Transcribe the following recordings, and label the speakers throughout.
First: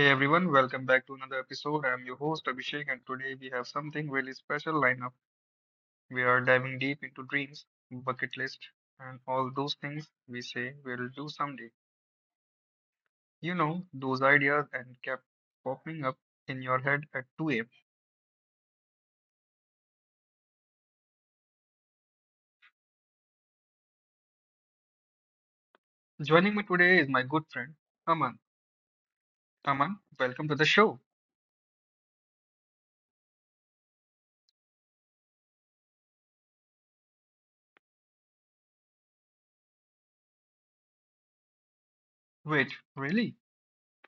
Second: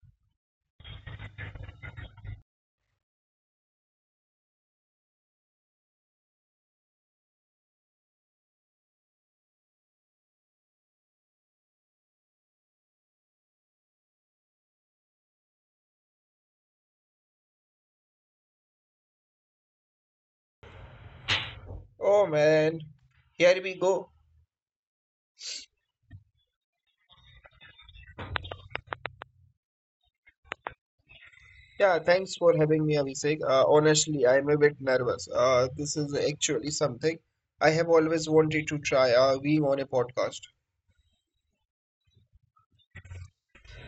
Speaker 1: Hey everyone, welcome back to another episode. I'm your host Abhishek, and today we have something really special lineup. We are diving deep into dreams, bucket list, and all those things we say we'll do someday. Those ideas and kept popping up in your head at 2 a.m.
Speaker 2: Oh man, here we go.
Speaker 1: Joining me today is my good friend Aman. Aman, welcome to the show.
Speaker 2: Yeah, thanks for having me, Abhishek. Honestly, I'm a bit nervous. This is actually something I have always wanted to try, being on a podcast.
Speaker 1: Wait, really?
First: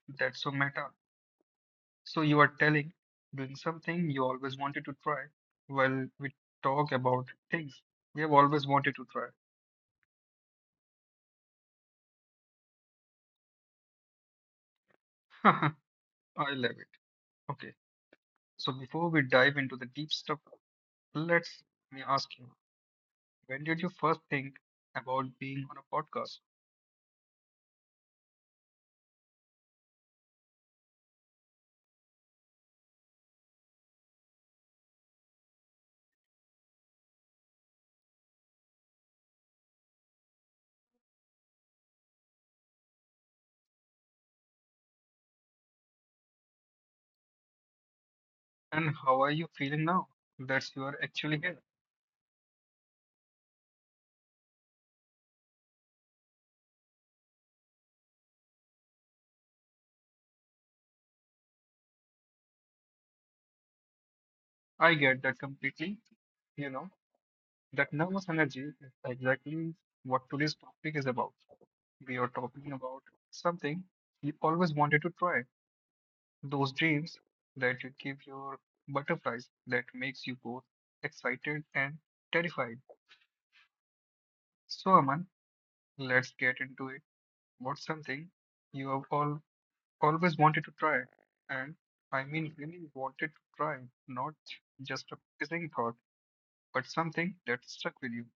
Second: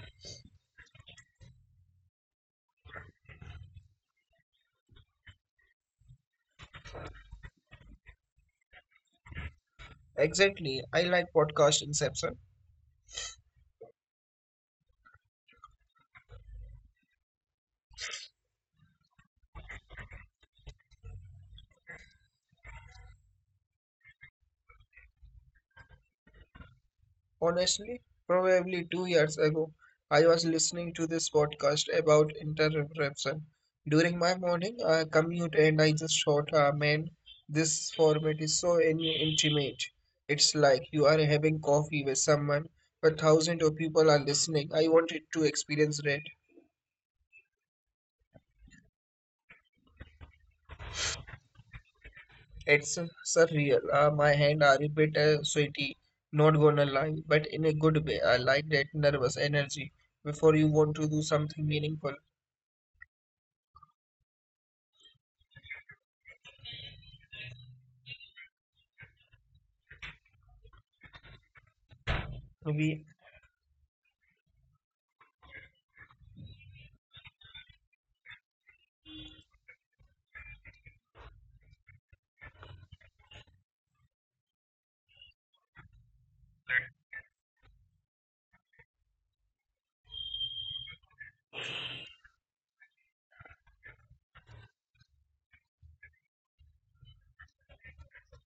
Speaker 1: That's so meta. So you are telling doing something you always wanted to try while we talk about things we have always wanted to try.
Speaker 2: Exactly. I like podcast inception.
Speaker 1: I love it. Okay, so before we dive into the deep stuff, let's me ask you, when did you first think about being on a podcast,
Speaker 2: Honestly, probably 2 years ago, I was listening to this podcast about interruption during my morning commute, and I just thought, man, this format is so intimate. It's like you are having coffee with someone, but thousands of people are listening. I wanted to experience that.
Speaker 1: and how are you feeling now that you are actually here?
Speaker 2: It's surreal. My hand are a bit sweaty, not gonna lie, but in a good way. I like that nervous energy before you want to do something meaningful.
Speaker 1: I get that completely. You know, that nervous energy is exactly what today's topic is about. We are talking
Speaker 2: We
Speaker 1: about something you always wanted to try, those dreams that you give your butterflies that makes you both excited and terrified. So, Aman, let's get into it. What's something you have all always wanted to try? And I mean really wanted to try, not just a passing thought, but something that stuck with you.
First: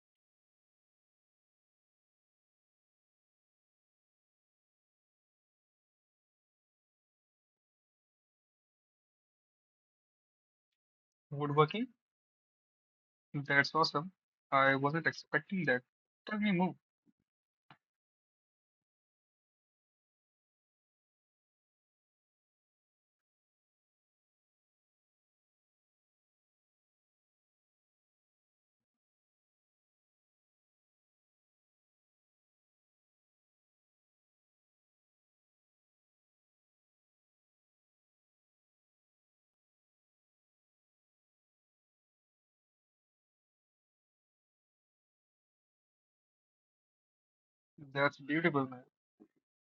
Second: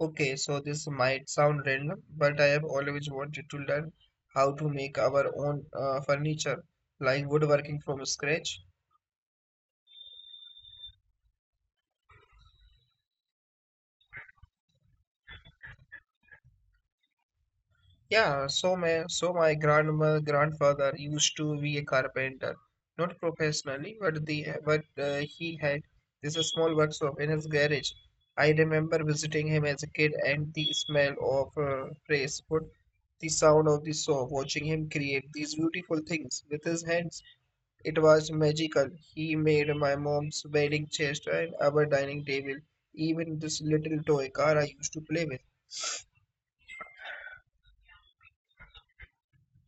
Speaker 2: Okay, so this might sound random, but I have always wanted to learn how to make our own furniture, like woodworking from scratch.
Speaker 1: Woodworking? That's awesome. I wasn't expecting that. Tell me more.
Speaker 2: Yeah, so my so my grandma grandfather used to be a carpenter, not professionally, but he had this small workshop in his garage. I remember visiting him as a kid, and the smell of fresh wood, the sound of the saw, watching him create these beautiful things with his hands. It was magical. He made my mom's wedding chest and our dining table, even this little toy car I used to play with.
Speaker 1: That's beautiful, man.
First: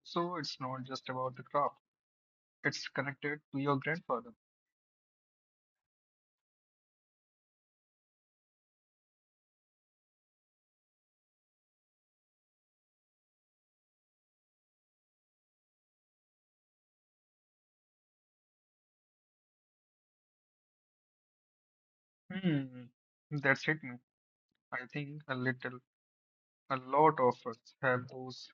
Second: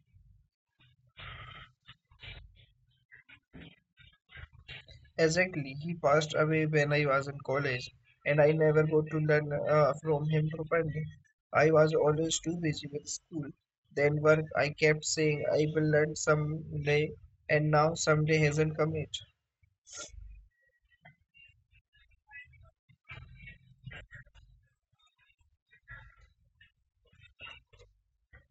Speaker 1: So it's not just about the craft. It's connected to your grandfather.
Speaker 2: Exactly, he passed away when I was in college, and I never got to learn from him properly. I was always too busy with school, then work. I kept saying I will learn someday, and now someday hasn't come yet.
Speaker 1: Hmm. That's hit me. I think a lot of us have those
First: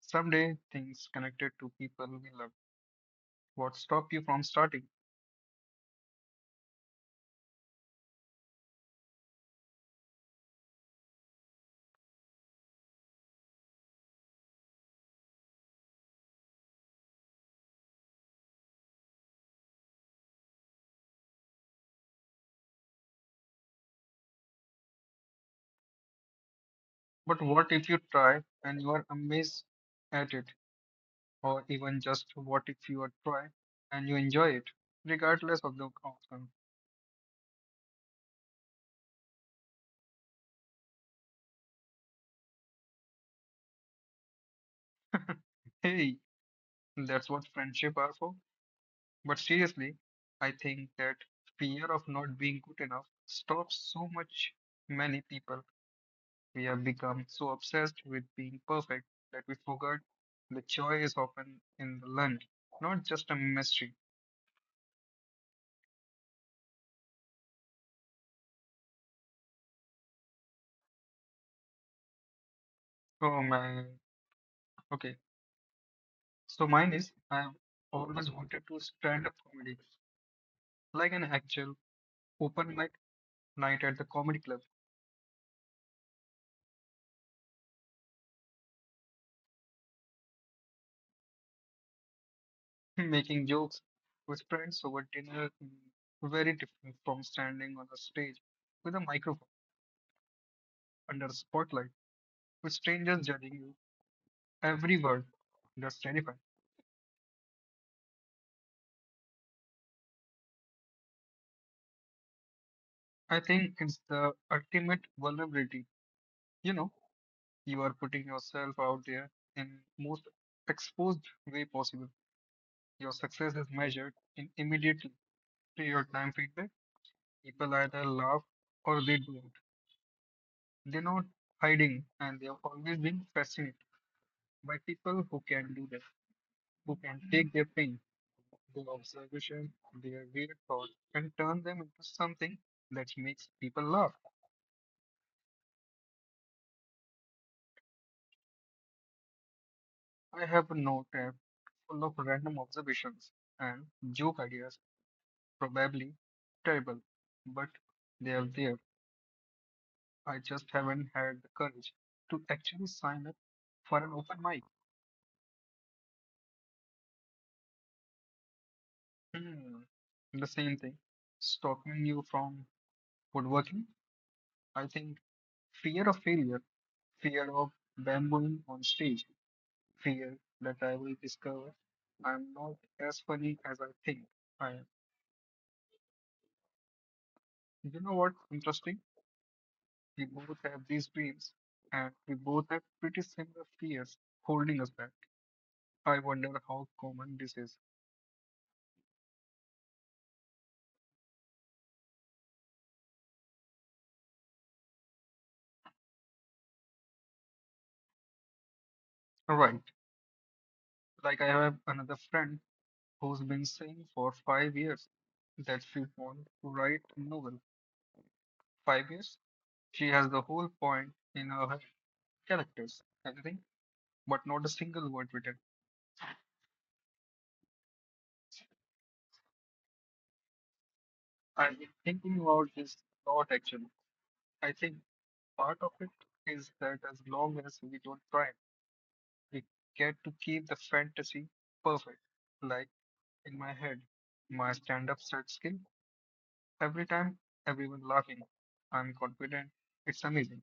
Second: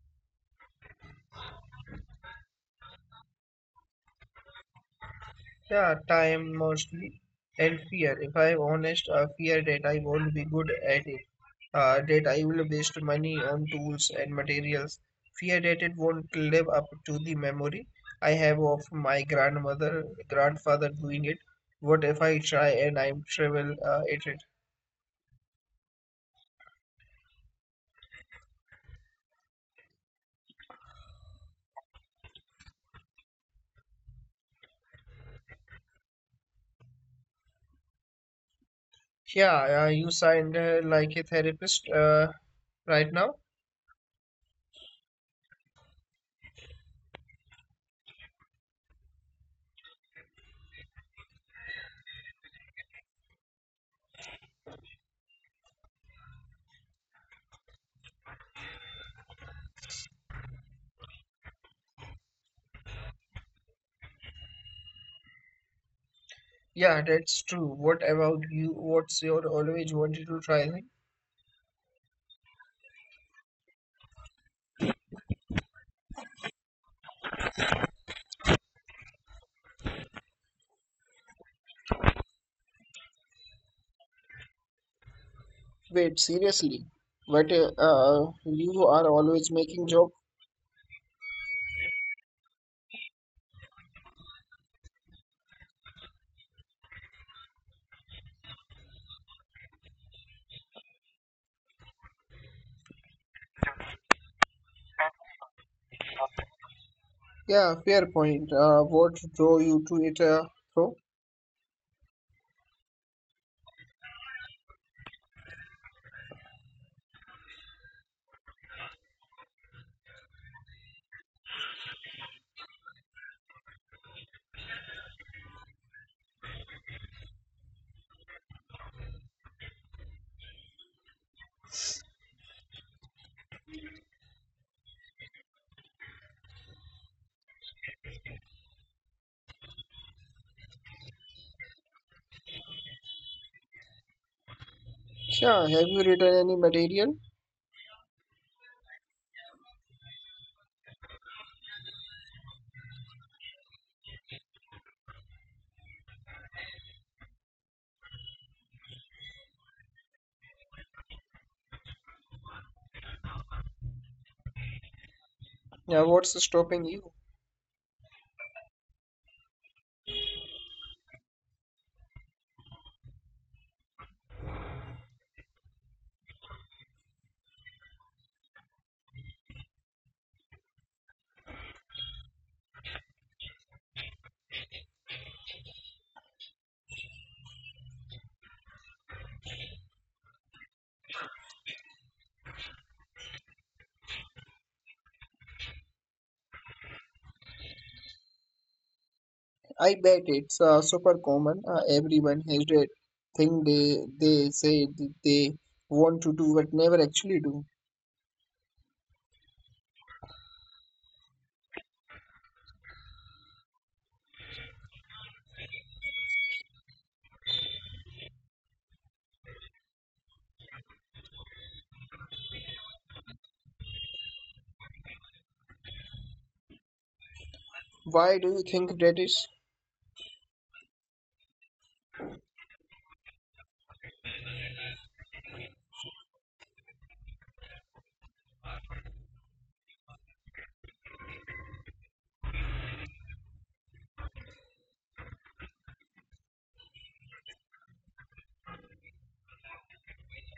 Speaker 1: someday things connected to people we love. What stop you from starting?
Speaker 2: Yeah, time mostly and fear. If I'm honest, I fear that I won't be good at it, that I will waste money on tools and materials, fear that it won't live up to the memory I have of my grandfather doing it. What if I try and I'm terrible at it?
Speaker 1: But what if you try and you are amazed at it? Or even just what if you are try and you enjoy it, regardless of the outcome?
Speaker 2: Yeah, you sound like a therapist right now.
Speaker 1: Hey, that's what friendship are for. But seriously, I think that fear of not being good enough stops so much many people. We have become so obsessed with being perfect that we forgot the joy is often in the learning, not just a mystery.
Speaker 2: Yeah, that's true. What about you? What's your always wanted to try thing?
Speaker 1: Oh man. Okay. So mine is I have comedy, like an actual night at the comedy club,
Speaker 2: Wait, seriously? But you are always making joke.
Speaker 1: making jokes with friends over dinner, very different from standing on a stage with a microphone under a spotlight with strangers judging you every word. That's terrifying.
Speaker 2: Yeah, fair point. What drove you to it, bro?
Speaker 1: I think it's the ultimate vulnerability. You know, you are putting yourself out there in most exposed way possible. Your success is measured in immediately to your time feedback. People either laugh or they do. They're not hiding, and they have always been fascinated by people who can do that, who can take their pain, observation, their weird thoughts, and turn them into something people love.
Speaker 2: Yeah, have you written any material?
Speaker 1: I have a note app full of random observations and joke ideas, probably terrible, but they are there. I just haven't had the courage to actually sign up for an open mic.
Speaker 2: Yeah, what's stopping you?
Speaker 1: Hmm. The same stopping you from woodworking. I think fear of failure, fear of bambooing on stage, fear that I will discover I'm not as funny as I think I am. You know what? Interesting. We both have these dreams, and we both have pretty similar fears holding us. I wonder how common this is.
Speaker 2: I bet it's super common. Everyone has that thing they say that they want to do but never actually do.
Speaker 1: Right. Like I have another friend who's been saying for 5 years that she wants to write a novel. 5 years? She has the whole point in her head, character, everything, but not a single word.
Speaker 2: Why do you think that is?
Speaker 1: I've been thinking about this a lot actually. I think part of it is that as long as we don't try, we get to keep the fantasy perfect. Like in my head, my stand up set skill, every time everyone laughing, I'm confident, it's amazing.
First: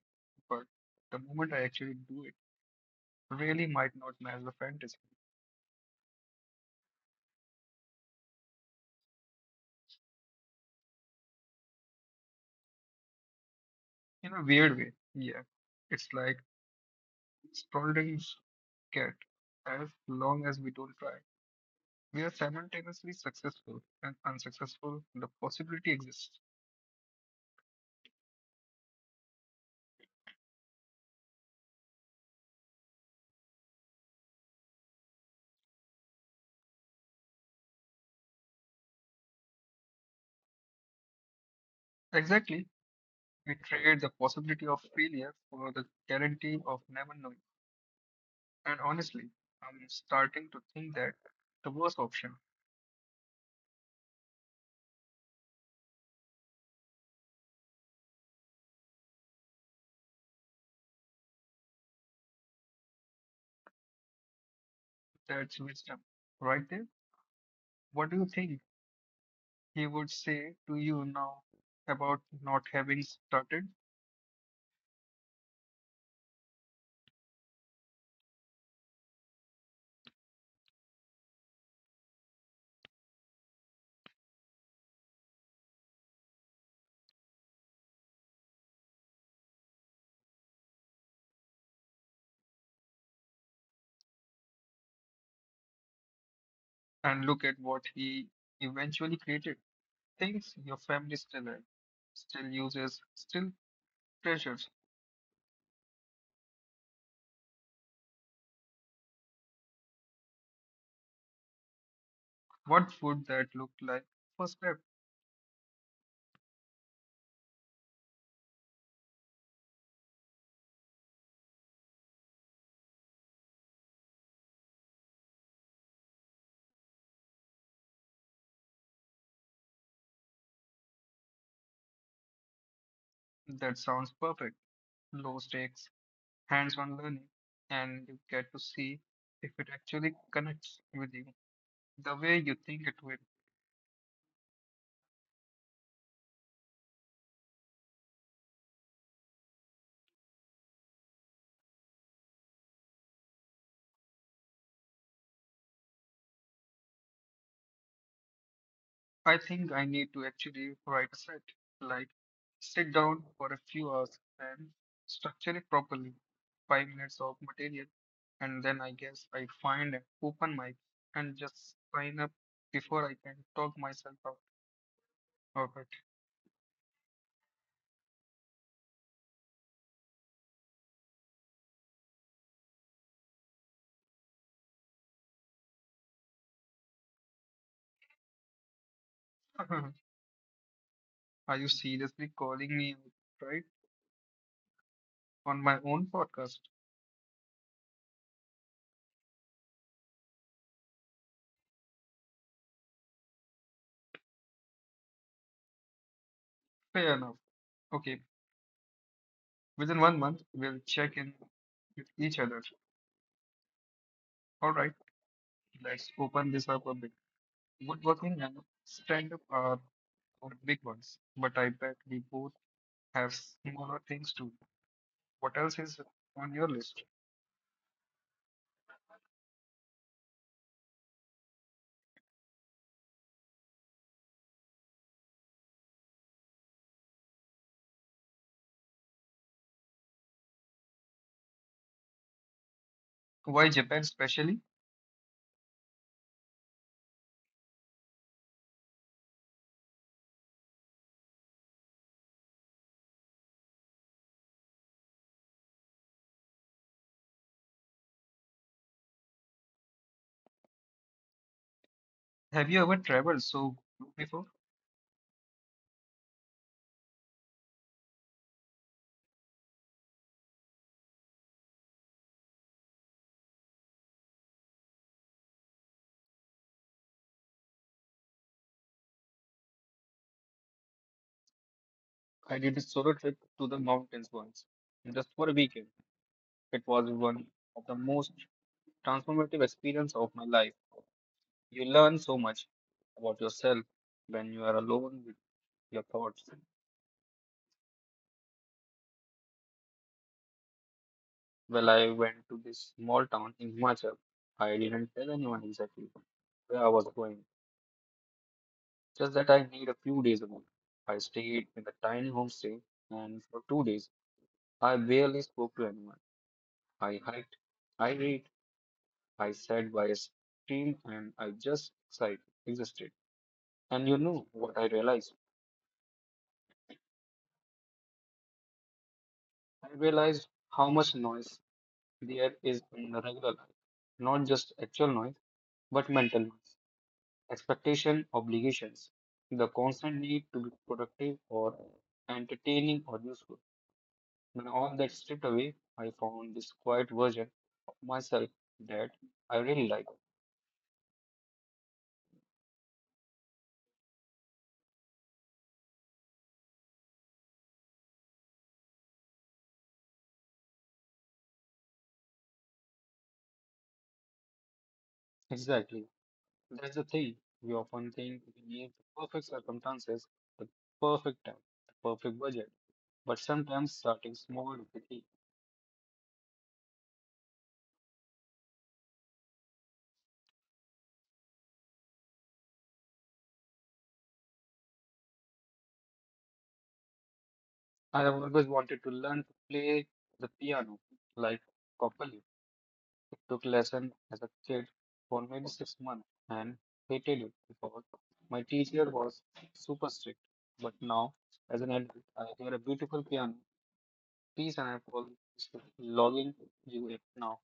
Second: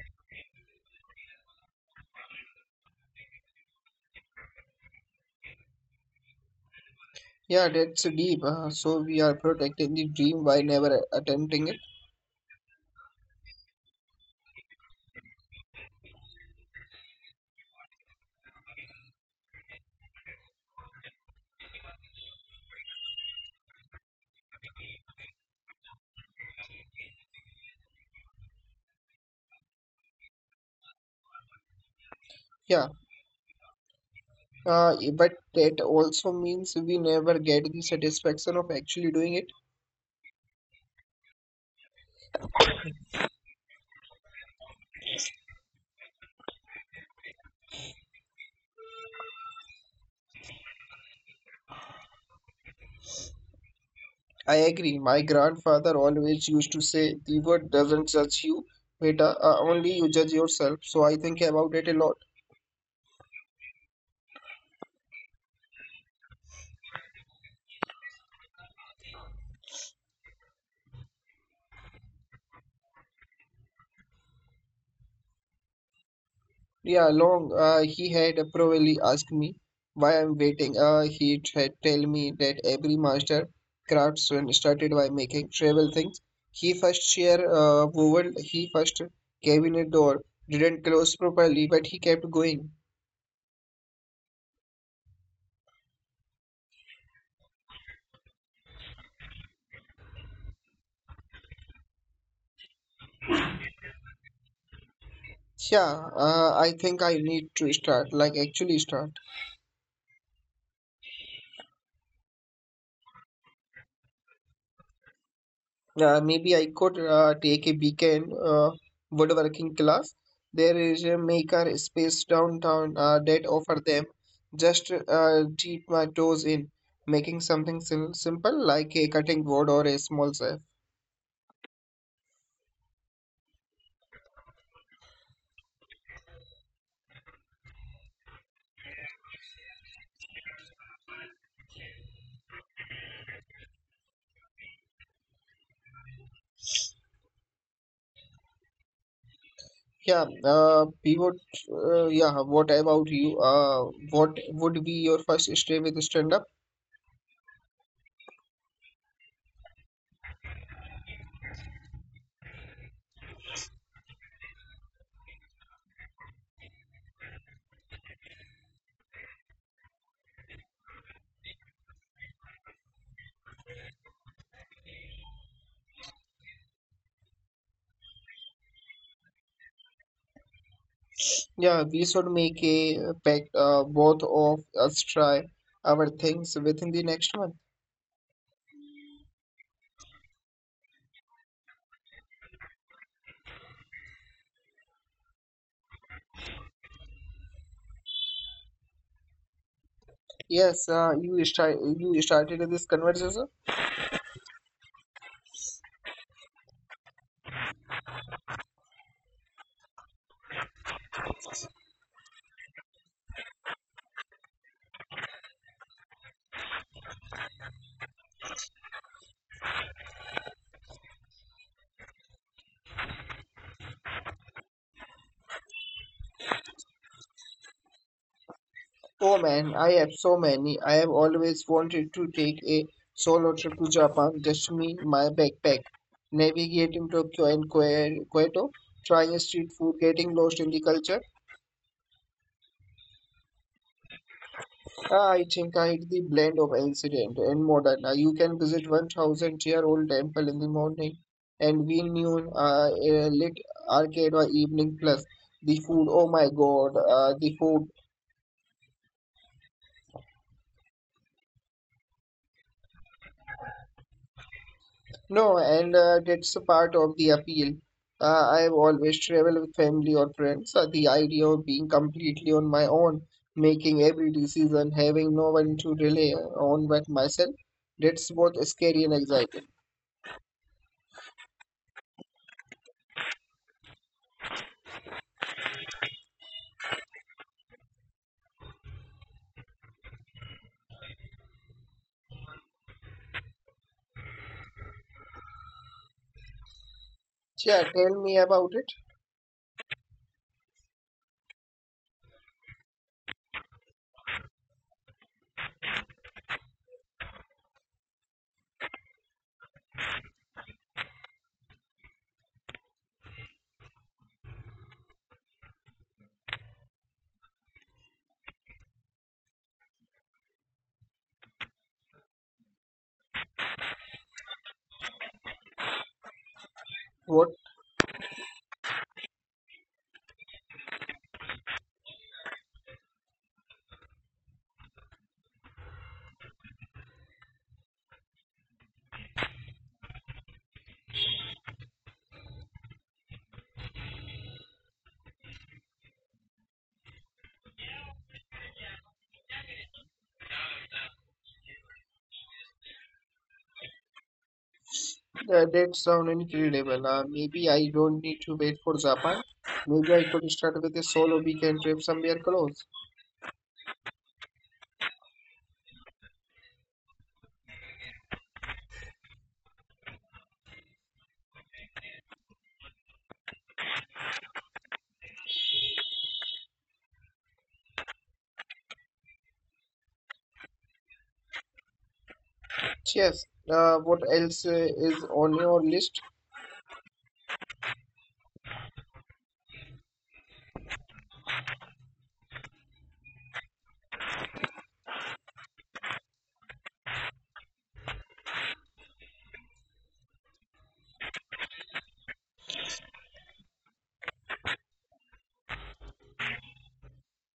Speaker 1: But the moment I actually do it, really might not match the fantasy
Speaker 2: Yeah, that's deep. So we are protecting the dream by never attempting it.
Speaker 1: in a weird way. Yeah, it's like Spalding's cat. As long as we don't try, we are simultaneously successful and unsuccessful. The possibility exists.
Speaker 2: Yeah, but that also means we never get the satisfaction of actually doing it.
Speaker 1: Exactly. We trade the possibility of failure for the guarantee of never knowing. And honestly, starting to think that the worst option,
Speaker 2: I agree. My grandfather always used to say, the world doesn't judge you, but only you judge yourself. So I think about it a lot.
Speaker 1: that's wisdom. Right there. What do you think he would say to you now about not having started?
Speaker 2: Yeah, long he had probably asked me why I'm waiting. He had tell me that every master craftsman started by making travel things. He first share woven, he first cabinet door, didn't close properly, but he kept going.
Speaker 1: And look at what he eventually created. Things your family still has, still uses, still treasures.
Speaker 2: Yeah, I think I need to start, like actually start.
Speaker 1: What would that look like? First step.
Speaker 2: Maybe I could take a weekend woodworking class. There is a maker space downtown that offer them. Just dip my toes in, making something simple like a cutting board or a small safe.
Speaker 1: That sounds perfect. Low stakes, hands-on learning, and you get to see actually connects with you the way you think it will.
Speaker 2: Yeah, pivot. Yeah, what about you? What would be your first step with stand-up?
Speaker 1: I think I need to actually write a slide, sit down for a few hours and structure it properly. 5 minutes of material, and then I guess I find an open mic and just sign up before I can talk myself out of
Speaker 2: Yeah, we should make a pact. Both of us try our things within the next month.
Speaker 1: it. Are you seriously calling me out, right? On my own podcast?
Speaker 2: Yes, you start. You started this conversation.
Speaker 1: Fair enough. Okay, within one month, we'll check in each other. All right, right. Let's open this up a bit. Working and stand up are, but I bet we both have things to do. What else is on your list?
Speaker 2: Oh man, I have so many. I have always wanted to take a solo trip to Japan. Just me, my backpack, navigating Tokyo and Kyoto, trying street food, getting lost in the culture.
Speaker 1: Why Japan specially?
Speaker 2: I think I hit the blend of ancient and modern. You can visit 1000 year old temple in the morning and we noon a lit arcade or evening plus the food. Oh my God, the food.
Speaker 1: Have you ever traveled so before?
Speaker 2: No, and that's a part of the appeal. I have always traveled with family or friends. The idea of being completely on my own, making every decision, having no one to rely on but myself, that's both scary and exciting.
Speaker 1: I did a solo trip to the mountains once, just for a weekend. It was one of the most transformative experience of my life. You learn so much about yourself when you are alone with your thoughts.
Speaker 2: Yeah, tell me about it.
Speaker 1: Well, I went to this small town in Himachal. I didn't tell anyone exactly where I was going. Just that I need a few days alone. I stayed in a tiny homestay, and for 2 days, I barely spoke to anyone. I hiked, I read, I sat by a stream, and I just existed. And you know what I realized?
Speaker 2: What.
Speaker 1: I realized how much noise there is in the regular life, not just actual noise, but mental noise, expectation, obligations, the constant need to be productive or entertaining or useful. And on that stripped away, I found this quiet version of myself that I really like.
Speaker 2: Yeah, that sound incredible. Maybe I don't need to wait for Japan. Maybe I could start with a solo weekend trip somewhere close.
Speaker 1: Exactly. That's the thing. We often think circumstances perfect time, perfect, but sometimes the key.
Speaker 2: Cheers. What else is on your list?
Speaker 1: I have always wanted to learn to play the piano. Took lesson as a for maybe 6 months. Hated it. My teacher was super strict. But now, as an adult, I hear a beautiful piano piece and I call this logging now.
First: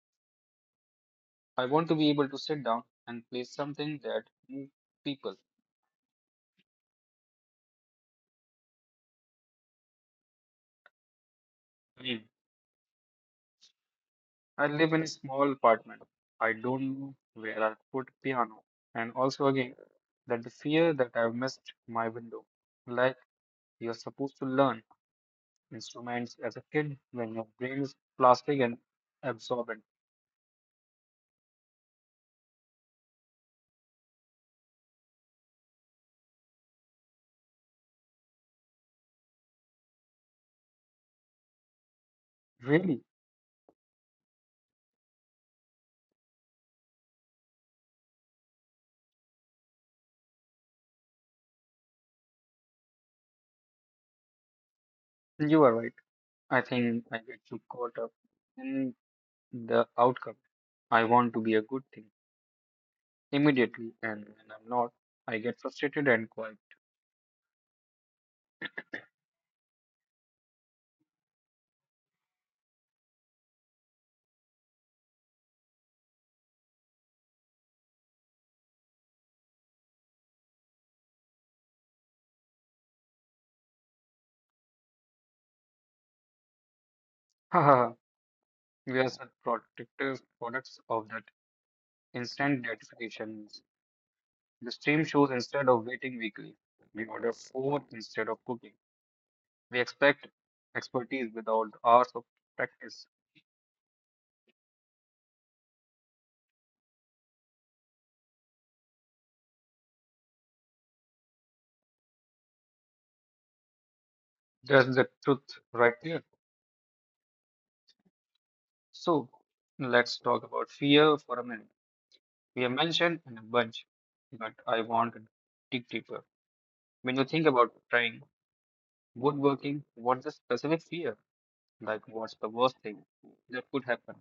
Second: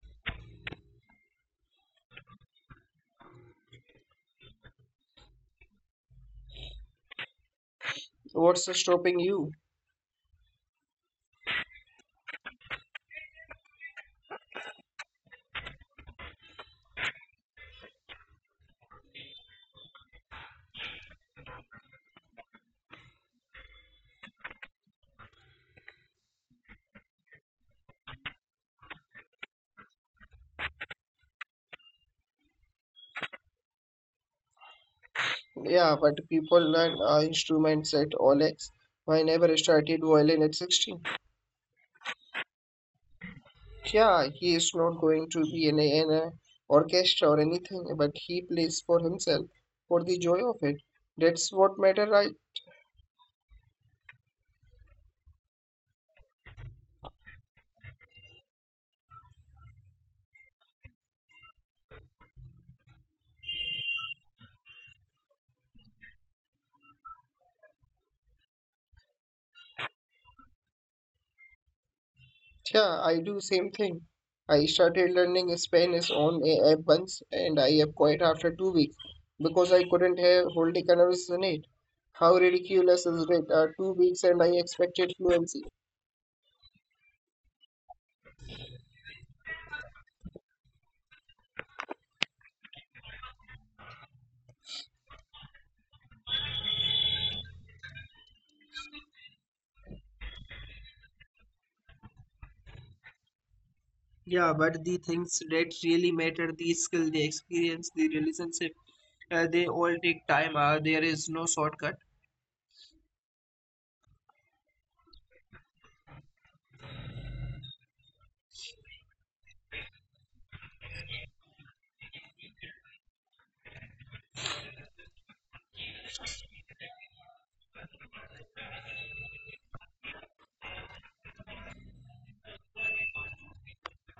Speaker 1: I want to be able to sit down and play something that moves people.
Speaker 2: What's stopping you?
Speaker 1: Mm. I live in a small apartment. I don't know where I'll put piano. And also again, that the fear that I've missed my window. Like you're supposed to learn instruments as a kid when your brain is plastic and absorbent.
Speaker 2: Yeah, but people learn instruments at Olex. I never started violin at 16.
Speaker 1: Really?
Speaker 2: Yeah, he is not going to be in a orchestra or anything, but he plays for himself for the joy of it. That's what matter, right?
Speaker 1: You are right. I think I get too caught up in the outcome. I want to be a good thing immediately, and when I'm not, I get frustrated and quiet.
Speaker 2: Yeah, I do same thing. I started learning Spanish on a app once and I have quit after 2 weeks because I couldn't have hold a conversation it. How ridiculous is it? Two weeks and I expected fluency.
Speaker 1: Yes, the protective products of that instant gratification the stream shows instead of waiting weekly. We order food instead of cooking. We expect expertise without hours of practice.
Speaker 2: Yeah, but the things that really matter, the skill, the experience, the relationship, they all take time. There is no shortcut.
Speaker 1: That's the truth right there. So let's talk about fear for a minute. We have mentioned in a bunch, but I want to dig deeper. When you think about trying woodworking, what's the specific fear? Like, what's the worst thing that could happen?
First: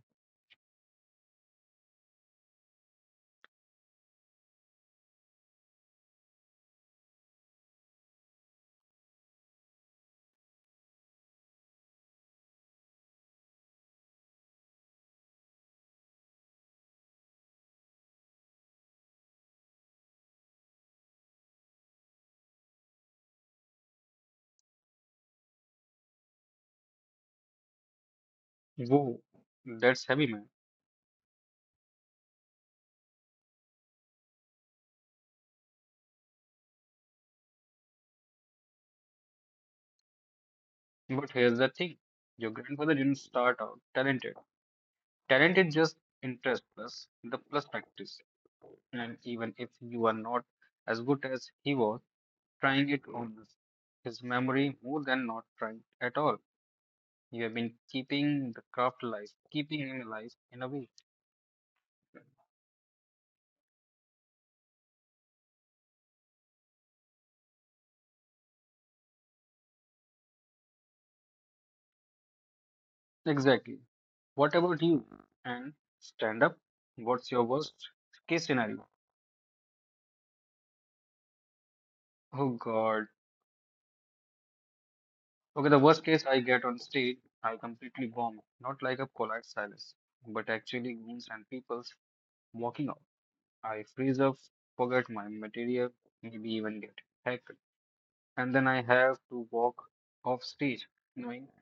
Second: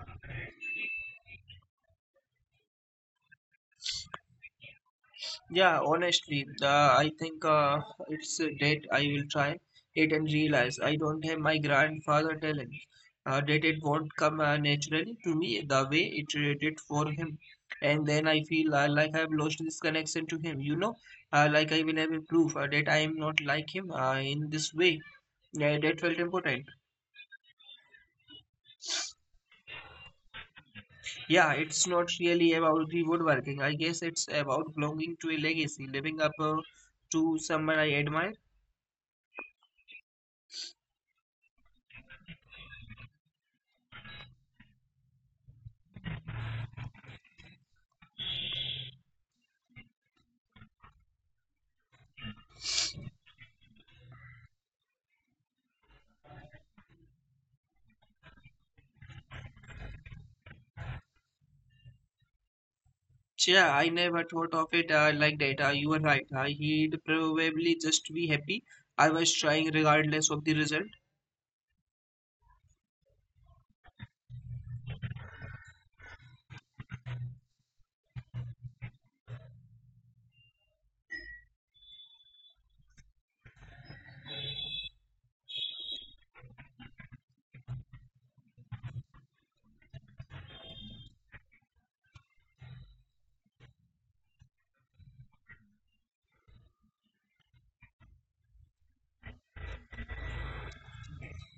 Speaker 2: Yeah, honestly, I think it's a date I will try it and realize I don't have my grandfather talent. That it won't come naturally to me the way it did for him. And then I feel like I've lost this connection to him, you know, like I will have a proof that I am not like him in this way. Yeah, that felt important.
Speaker 1: Whoa, that's heavy, man.
Speaker 2: Yeah, it's not really about the woodworking. I guess it's about belonging to a legacy, living up to someone I admire.
Speaker 1: But here's the thing your grandfather didn't start out talented. Talent is just interest, the plus practice. Even if you are not as good as he was, trying it is memory more than not trying at all. You have been keeping the craft alive, keeping him alive in a way.
Speaker 2: Yeah, I never thought of it like that. You are right. He'd probably just be happy I was trying regardless of the result.
Speaker 1: Exactly. What about you? And stand up? What's your worst case scenario? Oh God. Okay, the worst case I get on stage, I completely bomb. Not like a polite silence, but actually memes and people's walking out. I freeze up, forget my material, maybe even get hacked. And then I have to walk off stage, knowing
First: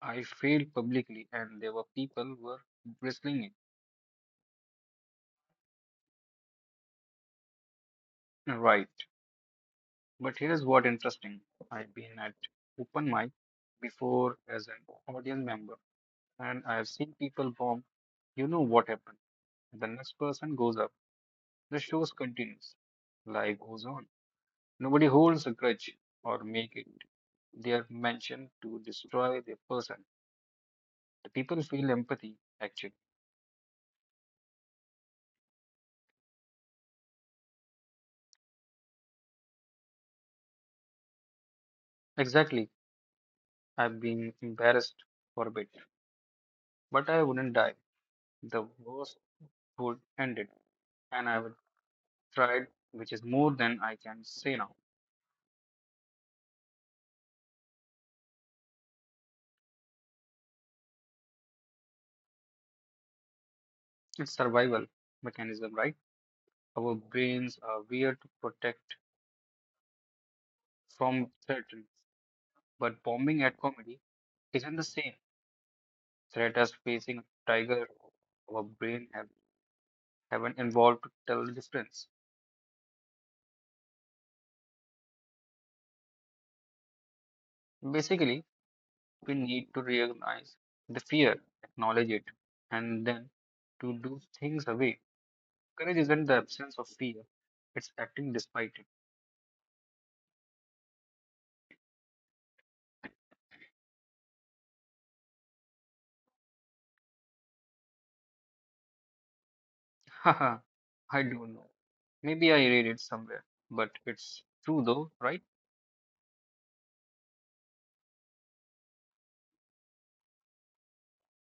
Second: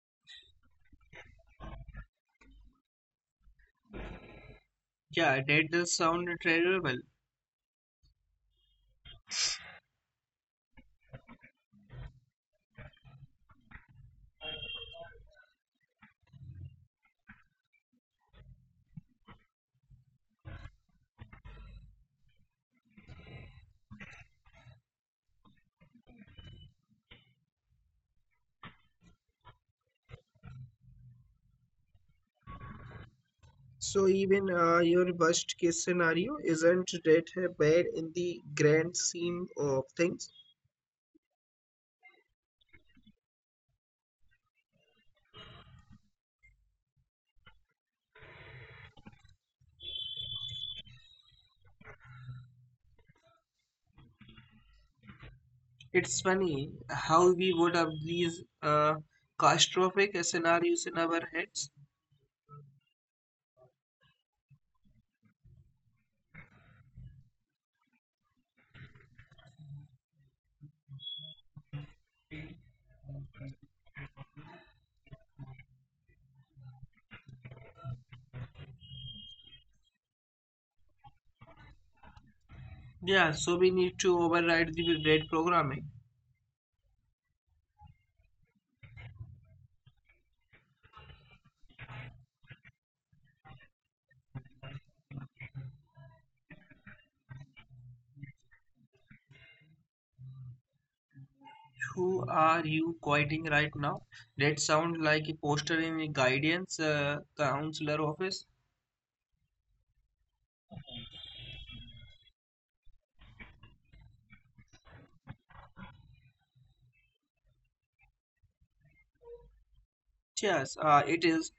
Speaker 1: I failed publicly and there were people were wrestling
Speaker 2: Yeah, that does sound terrible.
Speaker 1: it. Right. But here's what interesting. I've been at open mic before as an audience member, and I've seen people bomb. You know what happened. The next person goes up. The shows continues. Life goes on. Nobody holds a grudge or make it their mention to destroy their person. The people feel empathy, actually.
Speaker 2: So even your worst case scenario isn't that bad in the grand scheme of things.
Speaker 1: Exactly. I've been embarrassed for a bit, but I wouldn't die. The worst would end it, and I would try it, which is more than I can say now.
Speaker 2: It's funny how we would have these catastrophic scenarios in our heads.
Speaker 1: It's survival mechanism, right? Our brains are weird to protect from threat, but bombing at comedy isn't the same threat as facing a tiger. Our brain has Haven't evolved to tell the difference.
Speaker 2: Yeah, so we need to override the red programming.
Speaker 1: Basically, we need to recognize the fear, acknowledge it, and then to do things away. Courage isn't the absence of fear, it's acting despite it.
Speaker 2: Who are you quoting right now? That sounds like a poster in a guidance counselor office.
Speaker 1: Haha, I don't know. Maybe I read it somewhere, but it's true though, right?
Speaker 2: Yes, it is.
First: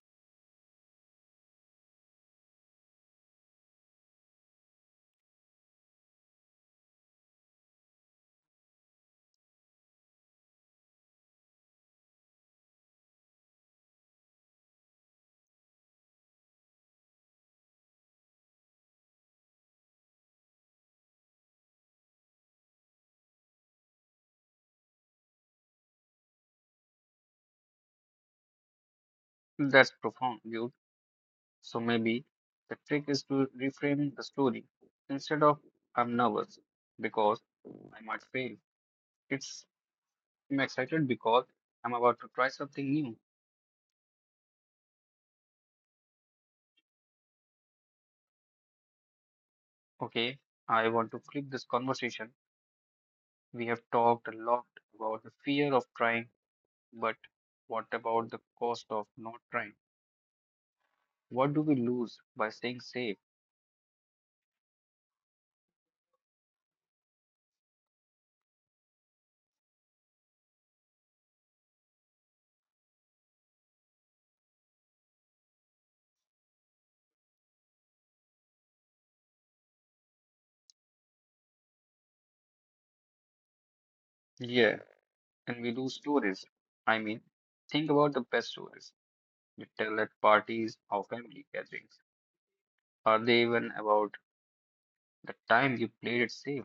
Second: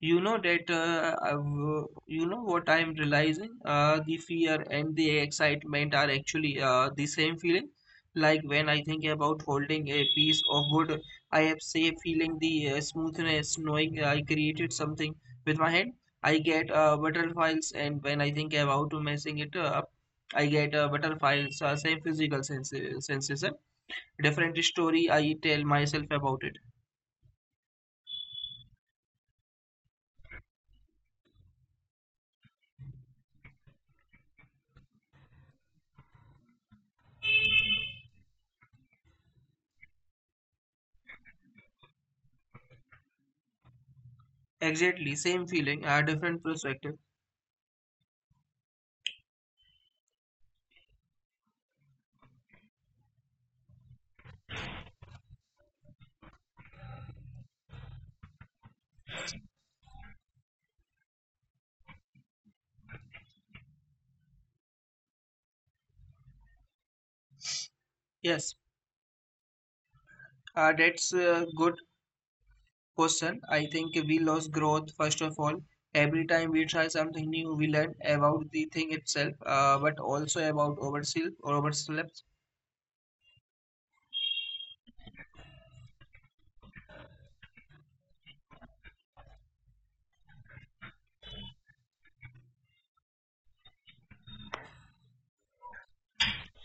Speaker 2: You know that you know what I'm realizing? The fear and the excitement are actually the same feeling. Like when I think about holding a piece of wood, I have say feeling the smoothness, knowing I created something with my hand. I get butterflies, and when I think about messing it up, I get butterflies. Same physical sensation, different story I tell myself about it.
Speaker 1: That's profound, dude. So maybe the trick is to reframe the story. Instead of I'm nervous because I failed, it's I'm excited because I'm about to try something new.
Speaker 2: Exactly, same feeling, a different perspective.
Speaker 1: Okay, I want to flip this conversation. We have talked a lot fear of trying, but what about the cost of not? What do we lose by staying safe?
Speaker 2: Yes, that's a good question. I think we lost growth first of all. Every time we try something new, we learn about the thing itself, but also about oversell or overslept.
Speaker 1: Yeah, and we lose stories. I mean, think about the best stories you tell at parties or family gatherings. Are they even about the time you played it safe?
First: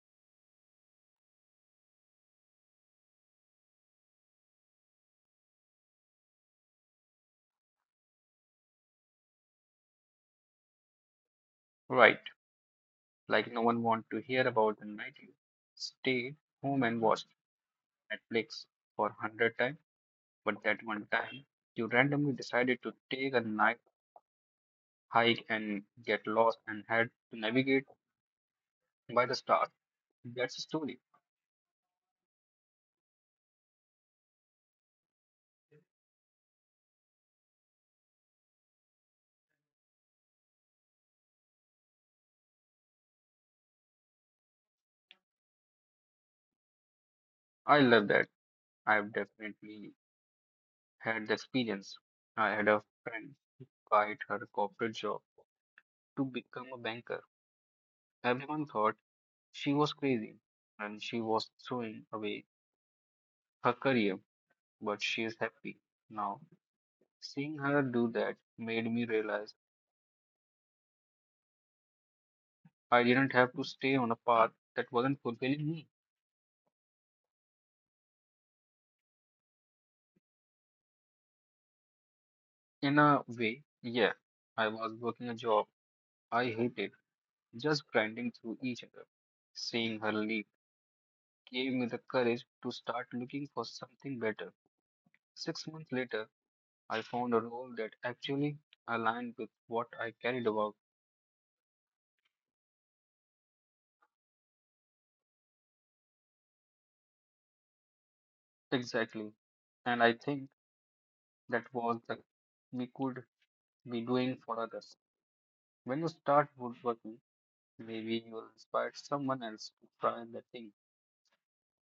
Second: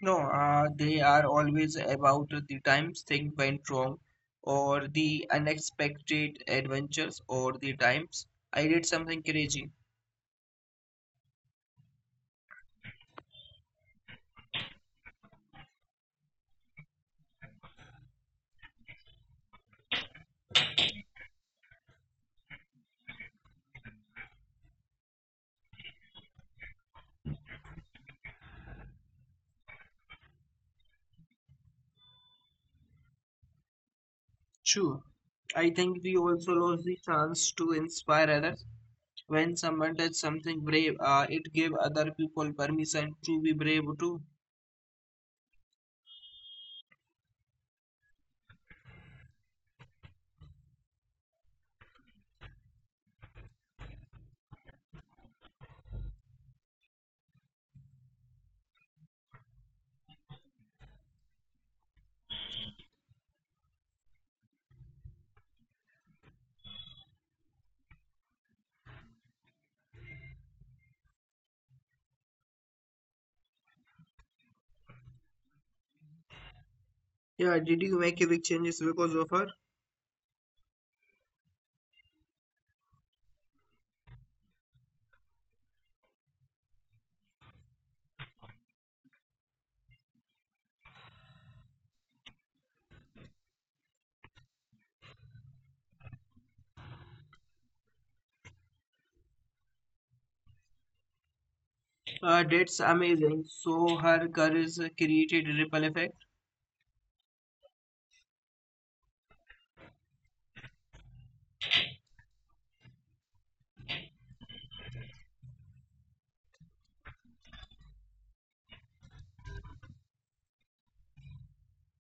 Speaker 2: No, they are always about the times things went wrong, or the unexpected adventures, or the times I did something crazy.
Speaker 1: Right, like no one want to hear about the stay home and watch Netflix for hundred times. That one time, you randomly decided to take a night. Hike and get lost and had to navigate by the stars. That's a story.
Speaker 2: True. I think we also lost the chance to inspire others. When someone does something brave, it gave other people permission to be brave too.
Speaker 1: I love that. I've definitely had the experience. I had a friend who quit her corporate job to become a banker. Everyone thought she was crazy and she was throwing away her career, but she is happy. Now, seeing her do that made me realize I didn't have to stay on a path that wasn't fulfilling me.
Speaker 2: Yeah, did you make a big changes because of her?
Speaker 1: In a way, yeah, I was working a job I hated just grinding through each other. Seeing her leave gave me the courage to start looking for something better. 6 months later, I found a role that actually aligned with what I cared about
Speaker 2: That's amazing. So her courage created a ripple effect.
Speaker 1: exactly, and I think that was the we could be doing for others. When you start woodworking, maybe you will inspire someone else to try the thing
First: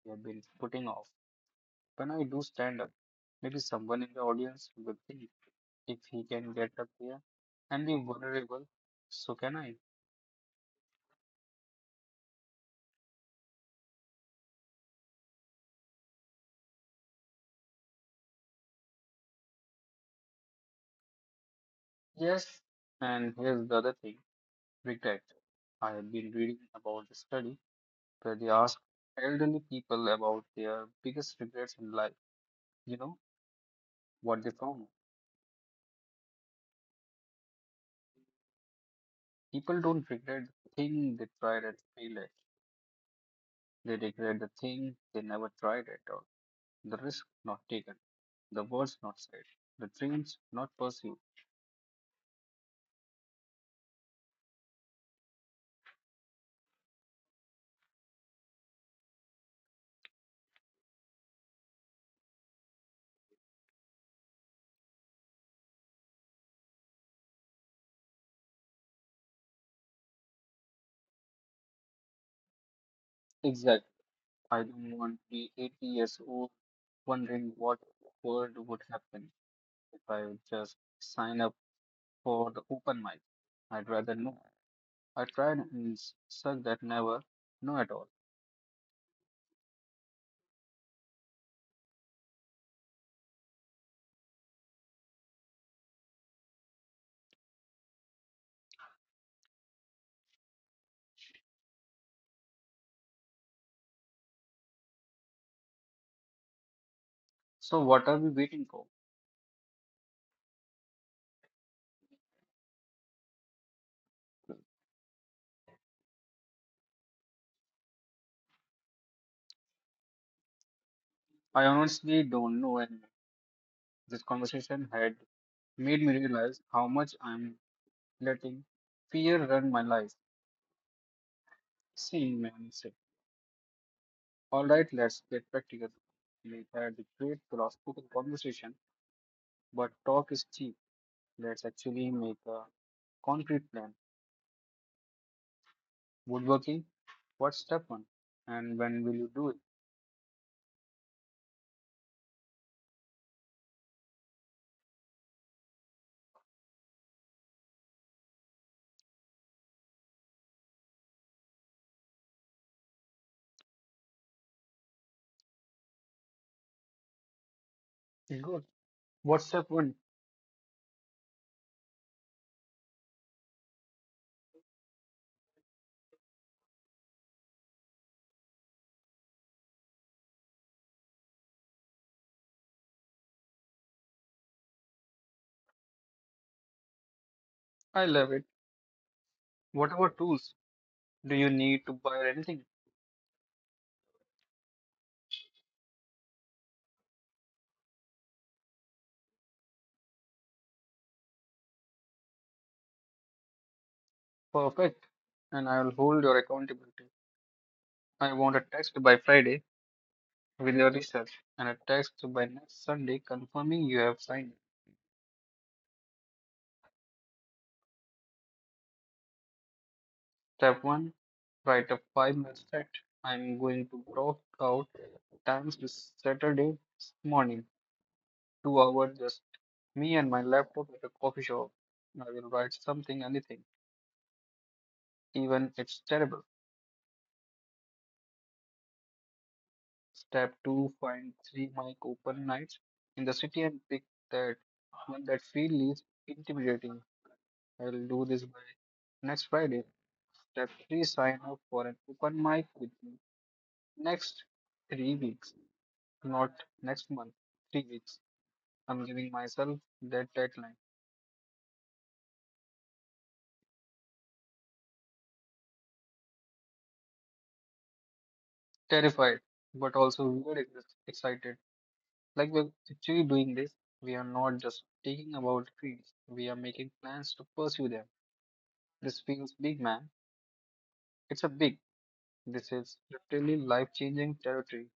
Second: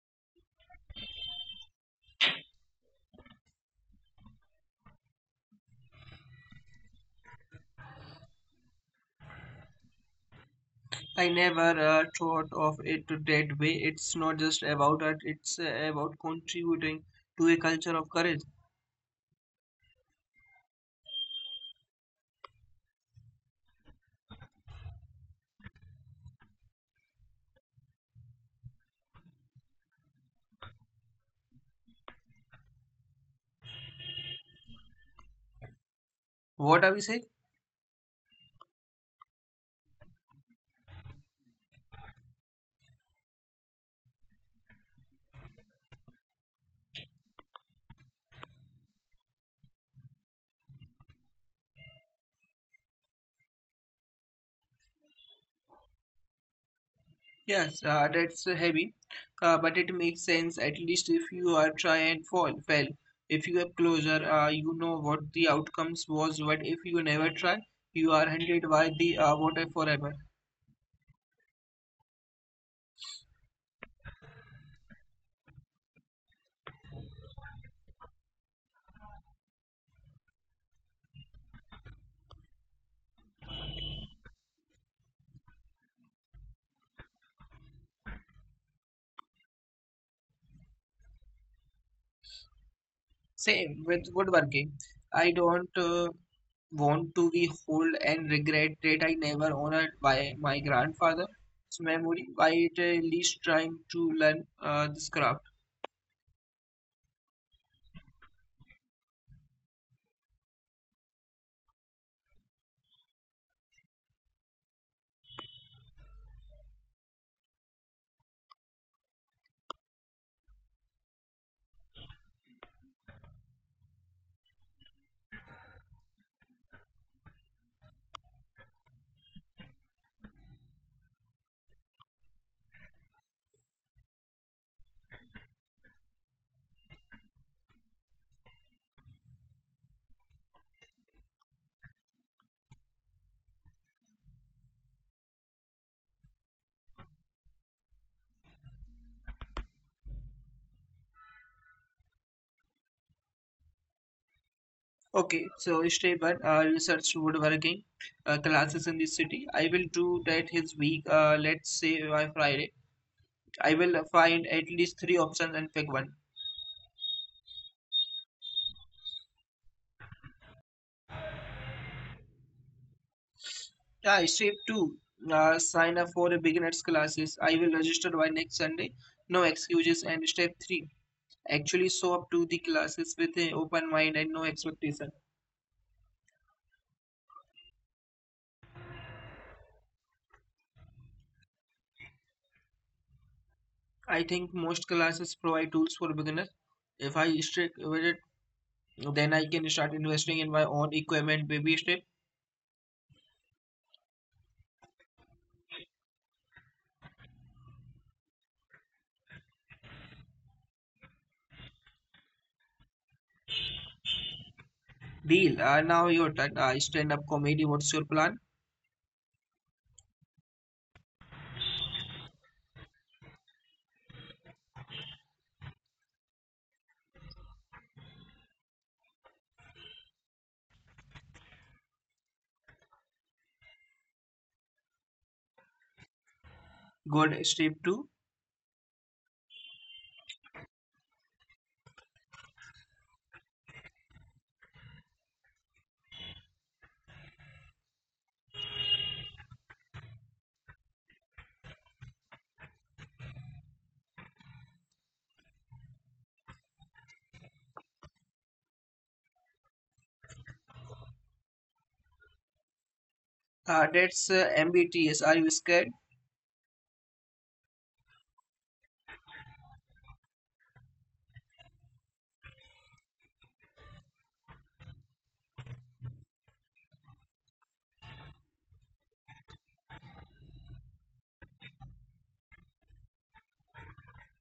Speaker 1: you have been putting off. When I do stand up, maybe someone in the audience will think if he can get up here and be vulnerable, so can I.
Speaker 2: I never thought of it that way. It's not just about art, it's about contributing to a culture of courage.
Speaker 1: Yes, and here's the other thing regret. I have been reading about a study where they asked elderly people about their biggest regrets in life. You know what the
Speaker 2: What are we saying?
Speaker 1: people don't regret the thing they tried and failed at. They regret the thing they never tried at all. The risk not taken, the words not said, the dreams not pursued.
Speaker 2: Yes, that's heavy, but it makes sense at least if you are try and fail. If you have closure, you know what the outcomes was. But if you never try, you are hunted by the water forever.
Speaker 1: Exactly. I don't want to be 80 years old wondering what world would happen if I would just sign up for the open mic. I'd rather know I tried and suck that never know at all.
Speaker 2: Same with woodworking. I don't want to be old and regret that I never honored by my grandfather's memory by at least trying to learn this craft.
Speaker 1: So what are we waiting for? I honestly don't know and this conversation had made me realize how much I'm letting fear run my life. Seeing man said, alright, let's get practical. We had a great philosophical conversation, but talk is cheap. Let's actually make a concrete plan. Woodworking, what's step one? And when will you do it?
Speaker 2: Okay, so yesterday, but research woodworking classes in this city. I will do that his week. Let's say by Friday, I will find at least three options and pick one.
Speaker 1: Good. What's step one?
Speaker 2: Yeah, step two. Sign up for the beginners classes. I will register by next Sunday. No excuses. And step three, actually show up to the classes with an open mind and no expectation.
Speaker 1: I love it. Whatever tools, do you need to buy anything?
Speaker 2: I think most classes provide tools for beginners. If I stick with it, then I can start investing in my own equipment. Baby step.
Speaker 1: Perfect. And I will hold your accountability. I want a text by Friday with your research and a text by next Sunday confirming you have signed.
Speaker 2: Deal. Now your turn. Stand up comedy. What's your plan?
Speaker 1: Step one, write a 5 minute set. I'm going to block out times this Saturday morning. 2 hours, just me and my laptop at a coffee shop. I will write something, anything, even it's terrible.
Speaker 2: Good strip two.
Speaker 1: Step two, find three mic open nights in the city and pick that one that feel least intimidating. I'll do this by next Friday. Step three, sign up for an open mic with me next 3 weeks, not next month, 3 weeks. I'm giving myself that deadline.
Speaker 2: That's MBTS. Are you scared?
Speaker 1: Terrified, but also weird excited. Like we're actually doing this, we are not just taking about dreams. We are making plans to pursue them. This feels big, man. It's a big. This is literally life-changing territory.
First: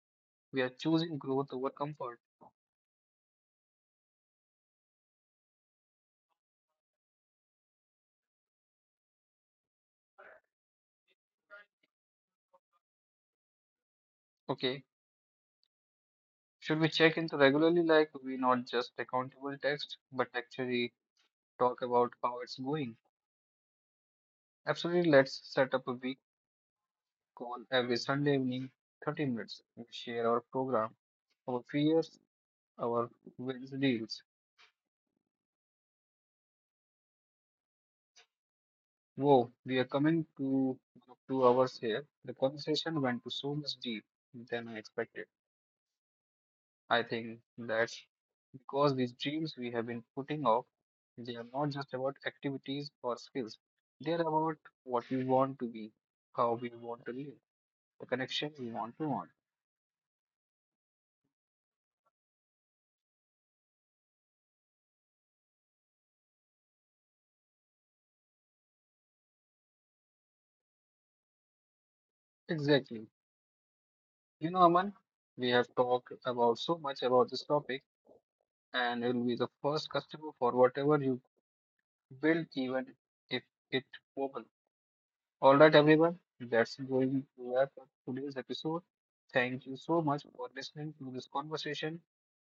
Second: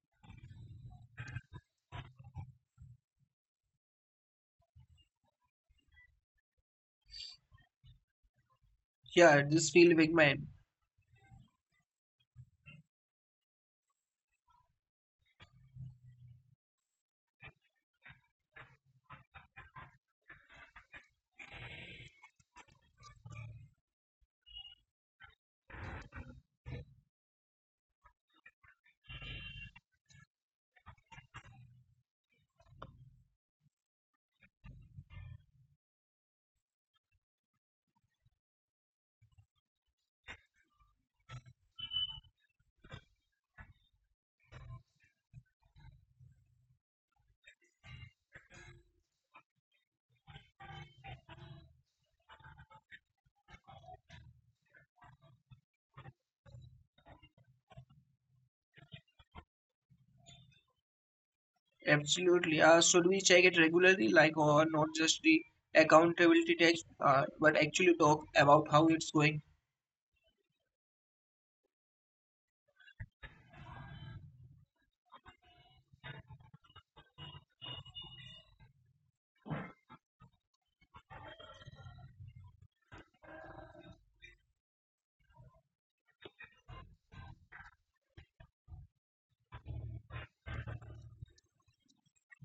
Speaker 1: We are choosing growth over comfort.
Speaker 2: Yeah, this feel big man.
Speaker 1: Okay, should we check into regularly like we not just accountable text, but actually talk about how it's going? Absolutely, let's set up a week call every Sunday evening, 30 minutes. We share our program, our fears, our wins deals. Whoa, we are coming to 2 hours here. The conversation went to so much deep than I expected. I think that's because these dreams we have been putting off, they are not just about activities or skills. They are about what we want to be, how we want to live, the connection we want to want.
Speaker 2: Absolutely. Should we check it regularly, like or not just the accountability test, but actually talk about how it's going?
Speaker 1: Exactly. You know, Aman, we have talked about so much about this topic, and it will be the first customer for whatever you build, even if it opens. All right, everyone, that's going to wrap up today's episode. Thank you so much for listening to this conversation.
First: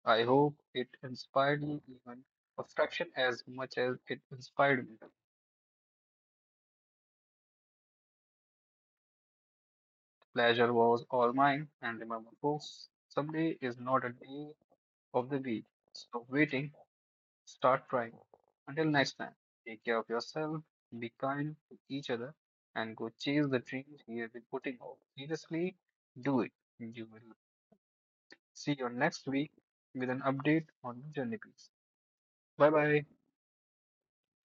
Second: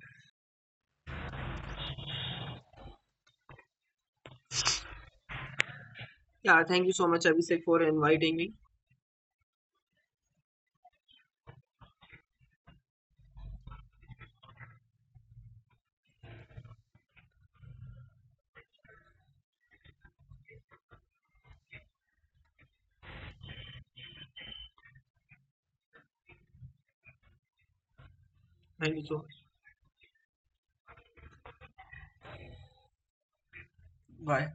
Speaker 1: I hope it inspired you even a fraction as much as it inspired me.
Speaker 2: Yeah. Thank you so much, Abhishek, for inviting me.
Speaker 1: Pleasure was all mine, and remember, folks, someday is not a day of the week. Stop waiting, start trying. Until next time, take care of yourself, be kind to each other, and go chase the dreams you have been putting off. Seriously, do it. You will see
Speaker 2: Thank
Speaker 1: your
Speaker 2: you so much.
Speaker 1: next with an update on Journey Peaks. Bye bye.
Speaker 2: Bye.